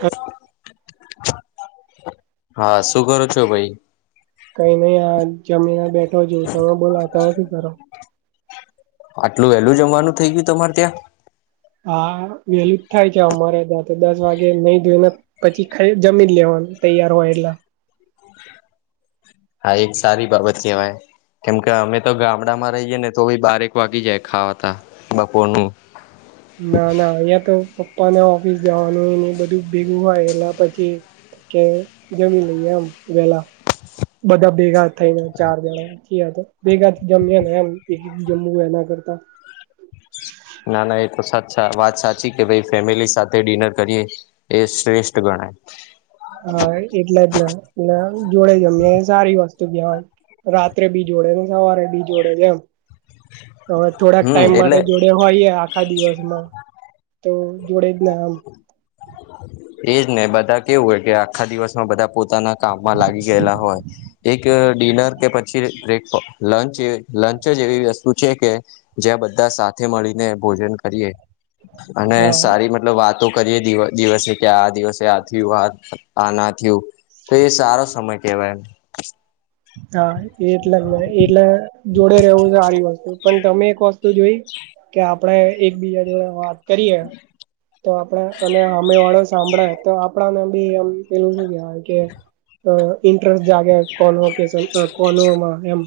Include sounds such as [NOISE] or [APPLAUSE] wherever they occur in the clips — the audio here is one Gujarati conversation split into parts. હલો હા શું કરો છો ભાઈ? કઈ નહી આ જમીને બેઠો છું તમે બોલો તમે શું કરો? આટલું વેલું જમવાનું થઇ ગયું તમારે ત્યાં હા વેલું જ થાય છે અમારે ત્યાં તો દસ વાગે નઈ ધોઈ ને પછી જમીન લેવાનું તૈયાર હોય એટલા હા એક સારી બાબત કવાય. કેમકે અમે તો ગામડામાં રહીએે ને તો ઈ બારેક વાગી જાય ખાવા તા બપોરનું ના ના અહિયાં તો પપ્પાને ઓફિસ જવાનું હોય નને બધું ભેગું હોય એટલા પછી. કે જમી લઈએ ઓમ વેલા બધા ભેઘા તઈન ચાર વખત કેયે [INAUDIBLE] [INAUDIBLE] ભેગા જમ્યા ને એમ એક એક જમ્મુ એના કરતા ના ના એ તો સાા વાત સાચી કે ભાઈ ફેમિલી સાથે તે ડિનર કરીએ એ શ્રેષ્ઠ ગણાય હા એટલા જ ને એ જોડે જમે સારી વાત તો કહેવાય રાત્રે બી જોડે સવારે બી જોડે એમ હવે થોડાક હમ ટાઈમ એટલે માટે જોડે હોઈએ આ આખા દિવસમાં તો જોડે જ ને આમ એજ ને બધા કેવું હોય કે આખા દિવસમાં બધા પોતાના કામમાં લાગી ગયેલા હોય. એક ડિનર કે પછી બ્રેક લંચ લંચ જ એવી વસ્તુ છે કે જ્યા બધા સાથે મળીને ભોજન કરીએ અને હા સારી વાતો કરીએ દિ દિવસે કે આ દિવસે આ થીવ આ આ ના થીવ. તો એ સારો સમય કેવાય એમ. તા એટલે એટલે જોડે રહેવું છે સારી વસ્તુ પણ તમે એક વસ્તુ જોઈ કે આપણે એકબીજા જોડે વાત કરીએ તો આપણે અને હામે વાળો સાંભળે તો આપણાને બી એમ પેલું શું કવાય કે અ ઇન્ટરેસ્ટ જાગે કોલો [INAUDIBLE] કે કોમાં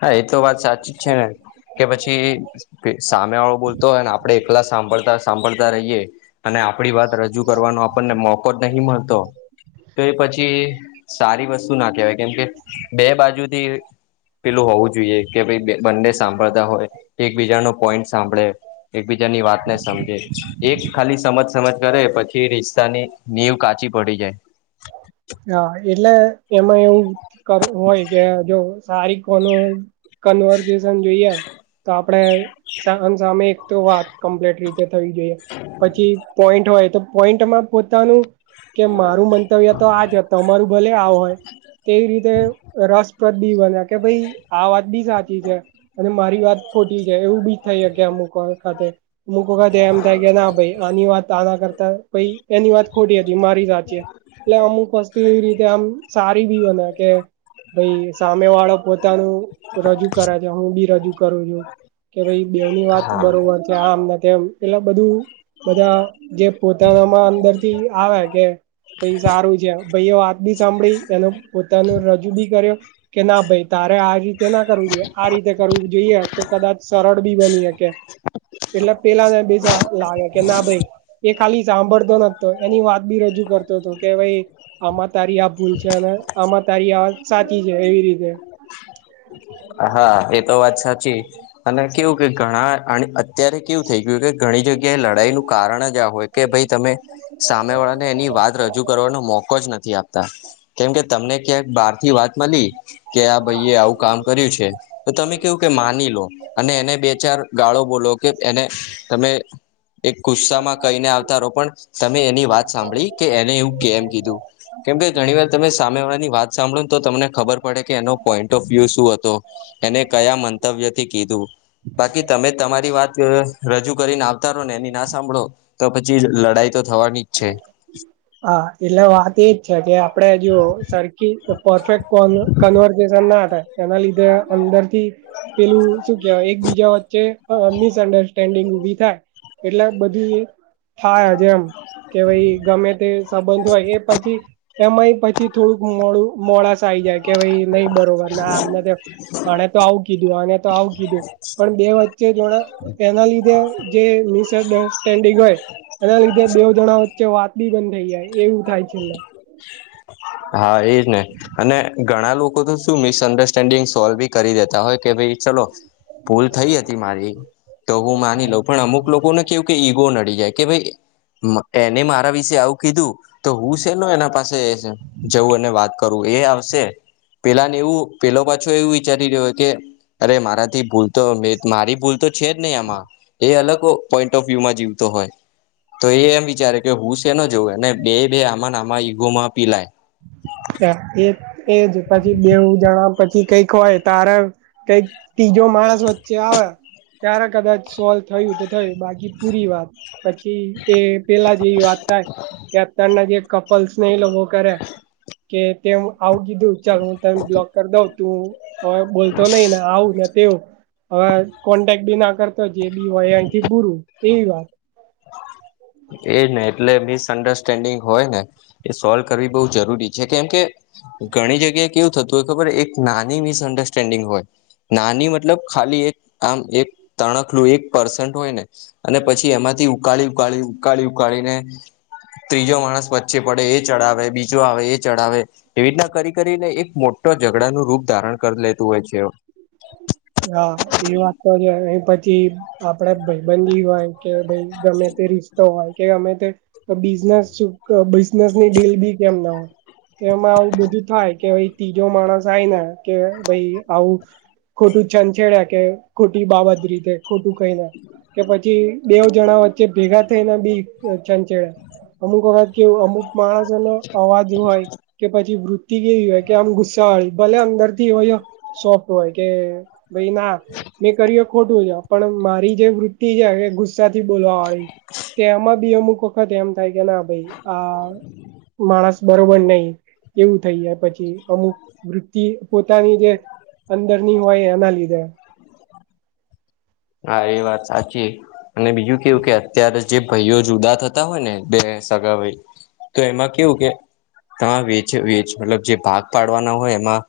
હા એ તો વાત સાચી જ છે ને કે પછી, કે સામે વાળો બોલતો હોય ને આપડે એકલા સાંભળતા સાંભળતા રહીયએ અને આપડી વાત રજૂ કરવાનો આપણને મોકો જ નહી મળતો તો એ પછી સારી વસ્તુ ના કહેવાય કેમ કે બે બાજુથી પેલું હોવું જોઈએ કે ભાઈ બંને સાંભળતા હોય. એકબીજા ન પોઈન્ટ સાંભળે એકબીજાની વાત ને સમજે એક ખાલી સમજ સમજ કરે પછી કે રિશ્તાની નીવ કાચી પડી જાય. હા! એટલે એમાં એવું કર હોય, કે જો હું સારી કોનો કન્વર્જેશન જોઈએ. તો આપણે સામ સામે એક તો વાત કમ્પ્લીટ રીતે થવી જોઈએ. પછી પોઈન્ટ હોય, તો પોઈન્ટમાં પોતાનું કે મારું મંતવ્ય, [UNINTELLIGIBLE] તમારું ભલે આ હોય, તેવી રીતે રસપ્રદ બી બને. કે ભઈ આ વાત બી સાચી છે, અને મારી વાત ખોટી છે એવું બી થઈ હકે અમુક વખતે. અમુક વખતે એમ થાય કે, ના ભાઈ આની વાત આના કરતા પહી એની વાત ખોટી હતી મારી સાચી હે. એટલે અમુક વસ્તુ એવી રીતે આમ સારી બી બને કે ભઈ સામે વાળો પોતાનું રજૂ કરે છે, હું બી રજૂ કરું છું. કે ભઈ બેઉં ની વાત હા બરોબર છે, આમને તેમ. પેલા બધું બધા જે પોતાનામાં અંદર થી આવે, કે ભઈ સારું છે. ભઈ એ વાત બી સાંભળી, એનો પોતાનો રજૂ બી કર્યો કે ના ભાઈ તારે આ રીતે ના કરવું જોઈએ, આ રીતે કરવું જોઈએ તો કદાચ સરળ બી બની હકે. એટલે પેલા ને બીજા લાગે, કે ના ભઈ એ ખાલી સાંભળતો નતો, એની વાત બી રજૂ કર તો તો, કે ભઈ આમાં તારી આ ભૂલ છે હવે, આમાં તારી વાત સાચી છે, એવી રીતે. હા. એ તો વાત સાચી. અને કેવું કે ઘણા અન અને અત્યારે કેવું થઇ ગયું, કે ઘણી જગ્યા એ લડાઈ નું કારણ જ આ હોય કે ભઈ તમે સામે વાળાને એની વાત રજૂ કરવાનો મોકો જ નથી આપતા. કેમકે તમને ક્યાંક બહાર થી વાત મલી, કે આ ભાઈ એ આવું કામ કર્યું છે, તો તમે કેવું કે માની લો અને એને બે ચાર ગાળો બોલો, કે એને તમે એક ગુસ્સામાં કહીને આવતા રહો પણ તમે એની વાત સાંભળી, કે એને એવું કેમ કીધું? કેમ કે ઘણી વાર તમે સામેવાળાની વાત સાંભળો તો તમને ખબર પડે, કે એનો પોઈન્ટ ઓફ વ્યુ શું હત તો? એને કયાં મંતવ્ય થી કીધું? બાકી તમે તમારી વાત રજૂ કરીને આવતા રહો, ને એની ના સાંભળો તો પછી લડાઈ તો થવાની જ છે. હા એટલે વાત એજ છે, કે આપડે જો સરખી પરફેક્ટ કન કન્વર્જેસન ના થાય એના લીધે અંદર થી પેલું શું કહેવાય એક બીજા વચ્ચે અહ મિસ અન્ડરસ્ટેન્ડિંગ ઉભી થાય. એટલે આ બધુંય [UNINTELLIGIBLE] [UNINTELLIGIBLE] જેમ કે ભઈ ગમે તે સંબંધ હોય એ પછી એમાંય પછી થોડુંક મોડું મોડાસ આવી જાય, કે ભાઈ નહીં બરોબર ને આમને તેમ. આણે તો આવું કીધું, આને તો આવું કીધું. પણ બે વચ્ચે જોણા એના લીધે જે મિસઅંડરસ્ટેન્ડિગ હોય એના લીધે બેવું જણા વચ્ચે વાત બી બંધ થઈ જાય, એવું થાય છે. હા એજ ને. અને ઘણા લોકો તો શું મિસઅન્ડરસ્ટેન્ડિંગ સોલ્વ બી કરી દેતા હોય, કે ભઈ ચલો, ભૂલ થઈ હતી મારી તો હું માની લઉં. પણ અમુક લોકોને કેવું કે ઈગો નડી જાય, કે ભઈ એને મારા વિશે આવું કીધું તો હું શેનો એના પાસે જવું અને વાત કરું? એ આવશે. પેલા ને એવું પેલો પાછો એવું વિચારી રહ્યો હોય, કે અરે મારાથી ભૂલ તો, મે મારી ભૂલ તો છે જ નહીં આમાં. એ અલગ પોઈન્ટ ઓફ વ્યુમાં જીવતો હોય, તો એ એમ વિચારે કે હું શેનો જવું, અને બેઈ એ બેઈ આમાં ના આમાં ઈગોમાં પીલાય. [UNINTELLIGIBLE] એજ-એજ. પછી બેઉં જણા પછી કંઈક હોય ત્યારે કંઈક તીજો માણસ વચ્ચે આવે ત્યારે કદાચ સોલ્વ થયું તો થયું બાકી પૂરી વાત. પછી એ પેલા જેવી વાત થાય, કેપ્ટન ના જે કપલ્સને એ લોકોો કરે. કે તેમ આવું કીધું ચ બ્લોક કરી દઉ તું હવે બોલતો નહી ને આવું ને તેવ, હવે કોન્ટેક્ટ બી ના કરતો જે બી હોય અહીંથી બુરું એવી વાત. એજ ને એટલે મિસઅન્ડરસ્ટેન્ડિંગ હોય ને. એ સોલ્વ કરવી બઉુ જરૂરી છે કેમ કે ઘણી જગ્યાએ કેવું થતું હોય ખબર એક નાની મિસઅન્ડરસ્ટેન્ડિંગ હોય. નાની મતલબ ખાલી એક આમ એક તણકલું એક પર્સન્ટ હોય ને, અને પછી એમાંથી ઉકાળી ઉકાળી ઉકાળી ઉકાળીને. ત્રીજો માણસ વચ્ચે પડે એ ચડાવે બીજો આવે એ ચડાવે. એવી રીતના કરી કરીને એક મોટા ઝઘડા નું રૂપ ધારણ કરી લેતું હોય છે. હા એ વાત તો છે પછી આપડા ભાઈબંધજીી હોય કે ભાઈ ગમે તે રિશતો હોય કે ગમે તે બિઝનેસ બિઝનેસની ડીલ બી કેમ ના હોય. તો એમાં આવું બધું થાય કે ભાઈ ત્રીજો માણસ આય ને કે ભાઈ આવું ખોટું છંછેડ્યા કે ખોટી બાબત રીતે ખોટું કઈ ના. કે પછી બેવ જણા વચ્ચે ભેગા થઈને બી છંચેડા. અમુક વખત કેવું અમુક માણસોનો અવાજ હોય કે પછી વૃ કેવી હોય કે આમ ગુસ્સાળી ભલે અંદર થી હોય સોફ્ટ હોય કે ભાઈ ના મેં કર ખોટું છે પણ મારી જે વૃત્તિ છે. થી બોલવા વાળી, તેમાં બી અમુક વખત એમ થાય કે ના ભાઈ આ માણસ બરોબર નહી, એવું થઈ જાય પછી. અમુક વૃતિ પોતાની જે અંદરની હોય એના લીધે. હા એ વાત સાચી અને બીજું કેવું કે અત્યારે જે ભાઈઓ જુદા થતા હોય ને બે સગા ભાઈ, તો એમાં કેવું કે તમામે વેચ વેચ મતલબ જે ભાગ પાડવાના હોય એમાં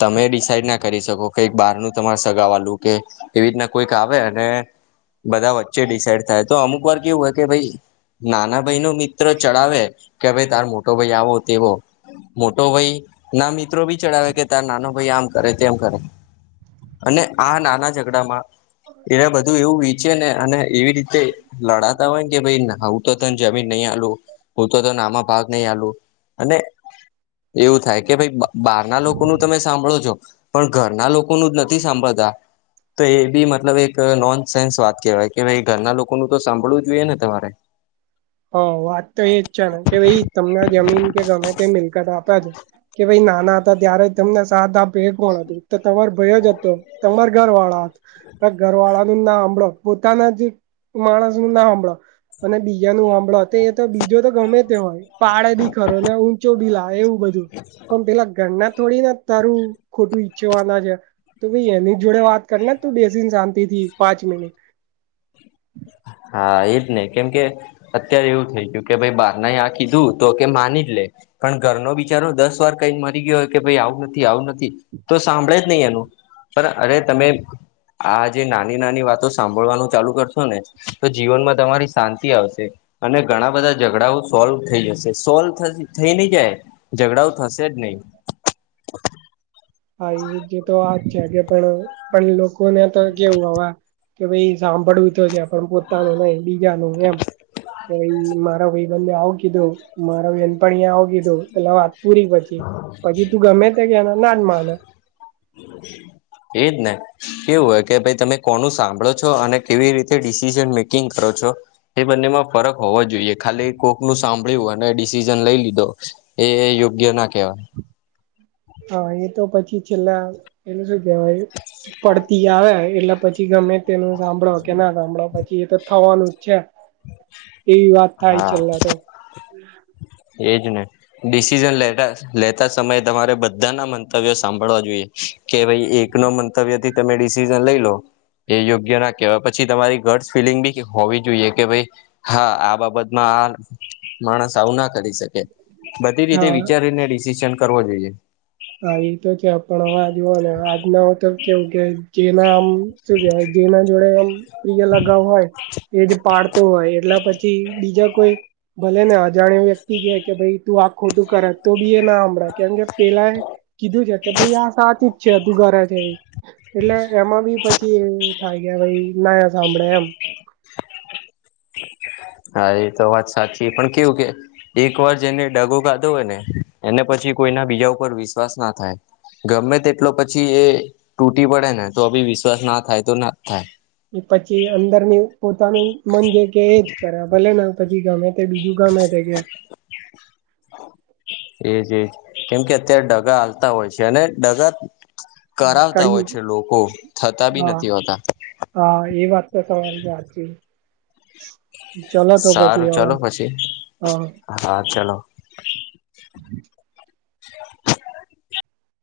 તમે ડિસાઈડ ના કરી શકો કેઈ બાર નું તમારે સગાવા લું કે એવી રીતના કોઈક આવે અને, બધા વચ્ચે ડિસઇડ થાય તો અમુક વાર કેવું હોય કે ભાઈ નાના ભાઈ નો મિત્ર ચડાવે કે ભાઈ તાર મોટો ભાઈ આવો તેવો. મોટો ભાઈ ના મિત્રો બી ચડાવે કે તાર નાનો ભાઈ આમ કરે તેમ કરે. અને આ નાના ઝઘડા માં એ બધું એવું વિચે ને અને એવી રીતે લડાતા હોય ને કે ભાઈ હું તો તને જમીન નહી આલું, હું તો તને આમાં ભાગ નહી આલુ. અને, એવું થાય કે ભાઈ બહારના લોકોનું તમે સાંભળો છો. પણ ઘરના લોકોનું જ નથી સાંભળતા. તો એ બી મતલબ એક નોન સેન્સ વાત કેહેવાય કે ભાઈ ઘરના લોકોનું તો સાંભળવું જોઈએ ને તમારે. હ વાત તો એ જ છે ને કે ભાઈ તમને જમીન કે ગમે તે મિલકત આપે છે. કે ભાઈ નાના હતા ત્યારે તમને સાતા ભેટ મળું તમાર ભયો જ હતો, તમારા ઘર વાળા હતો, ઘર વાળા ના સાંભળો પોતાના જ માણસ નું ના સાંભળો, અને બીજા નું સાંભળ એ તો બીજો તો ગમે તે હોય પાડે બી ખરો ને ઊંચો બી લ એવું બધું. પણ પેલા ગણના થોડી ના તારું ખોટું ઈચ્છવાના છે તો ભાઈ એની જોડે વાત કરીને તો બેસીને શાંતિથી પાંચ મિનિટ. હા એજ નઈ કેમ કે અત્યારે એવું થઈ ગયું કે ભાઈ બારના એ આ કીધું તો કે માની જ લે. પણ ઘરનો બિચારો દસ વાર કઈ મરી ગયો હો કે ભાઈ આવું નથી આવું નથી. તો સાંભળે જ નહી એનું, પણ અરે તમે આ જે નાની નાની વાતો સાંભળવાનું ચાલુ કરશો ને તો જીવનમાં તમારી શાંતિ આવશે અને ઘણા બધા ઝઘડાઓ સોલ્વ થઈ જશે, સોલ્વ થસ થઈ નહી જાય ઝઘડાઓ થશે જ નહી. હા એ જે તો વાજ છે કે, પેલો કોને તો કેવું હવે કે ભાઈ સાંભળવુ તો છે, પણ પો તાનો નહી બીજા નુ એમ, કે ભાઈ મારા ભાઈ બંન ને આવ કીધું દો, મારા બેનપણી એ આવ કીધું, એટલે વાત પૂરી પછી, પછી તું ગમે તે કેને નાજ માને એજ ને કેવું હોય કે ભાઈ તમે કોનું સાંભળો છો અને કેવી રીતે ડિસિશન મેકિંગ કરો છો એ બંનેમાં ફરક હોવો જોઈએ, ખાલી કોર્ક નું સાંભળ્યું અને ડિસિઝન લઈ લીધો એ યોગ્ય ના કહેવાય. હા એ તો પછી છેલ્લા એને શું કેહેવાય પડતી આવે એટલે પછી ગમે તેનું સાંભળો કે ના સાંભળો પછી એ તો થવાનુંજ છે. એવી વાત થાય હા છેલ્લા તો. એજ ને. ડિસિઝન લે લેતા સમયે તમારે બધાના મંતવ્યો સાંભળવા જોઈએ. કે ભાઈ એક નો મંતવ્ય થી તમે ડિસિઝન લઈ લો. એ યોગ્ય ના કહેવાય, પછી તમારી ગટ્સ ફીલિંગ બી કે હોવી જોઈએ કે ભાઈ હા આ બાબતમાં આ માણસ આવુ નાખ કરી શકે, બધી રીતે હા વિચારીને ડિસિશન કરવો જોઈએ. હા એ તો છે, પણ હવે આ જુઓ ને આજ ના તો કેવું કે જેના આમ શું કેવાય જેના જોડે આમ પ્રિય લગાવ હોય એજ પાર કુ હોય, એટલા પછી બીજા કોઈ ભલે ને અજાણ્યું વ્યક્તિ કે, કે ભાઈ તું આ ખોટું કરે તો બી એ ના હમદાયે કેમકે પેલા એ કીધું છે, કે ભાઈ આ સાચુજ છે, તું ઘરે જઇ એટલે એમાં બી પછી એ થાય, કે ભાઈ ના સાંભળે એમ. હા એ તો વાત સાચી પણ કેવું કે એક વાર જેને ડગો કાધો હોય ને, એને પછી કોઈના બીજા ઉપર વિશ્વાસ ના થાય. ગમે તેટલો પછી એ તૂટી પડે ને, તો અી વિશ્વાસ ના થાય તો ના જ થાય. એ પછી અંદર ની પોતાનું મન જે કે એજ કરે, ભલે ને પછી ગમેતે બીજું ગમે તે કે એજ એજ કેમ કે અત્યારે ડગા આલતા હોય છે, અને ડગા કરાવતા કર્યું હોય છે લોકો, થતા બી હા નથી હોતા. હા એ વાત તો તમારી વાચી ચલો તો પછી સારું હવે, ચલો પછી હા હા ચાલો [INAUDIBLE]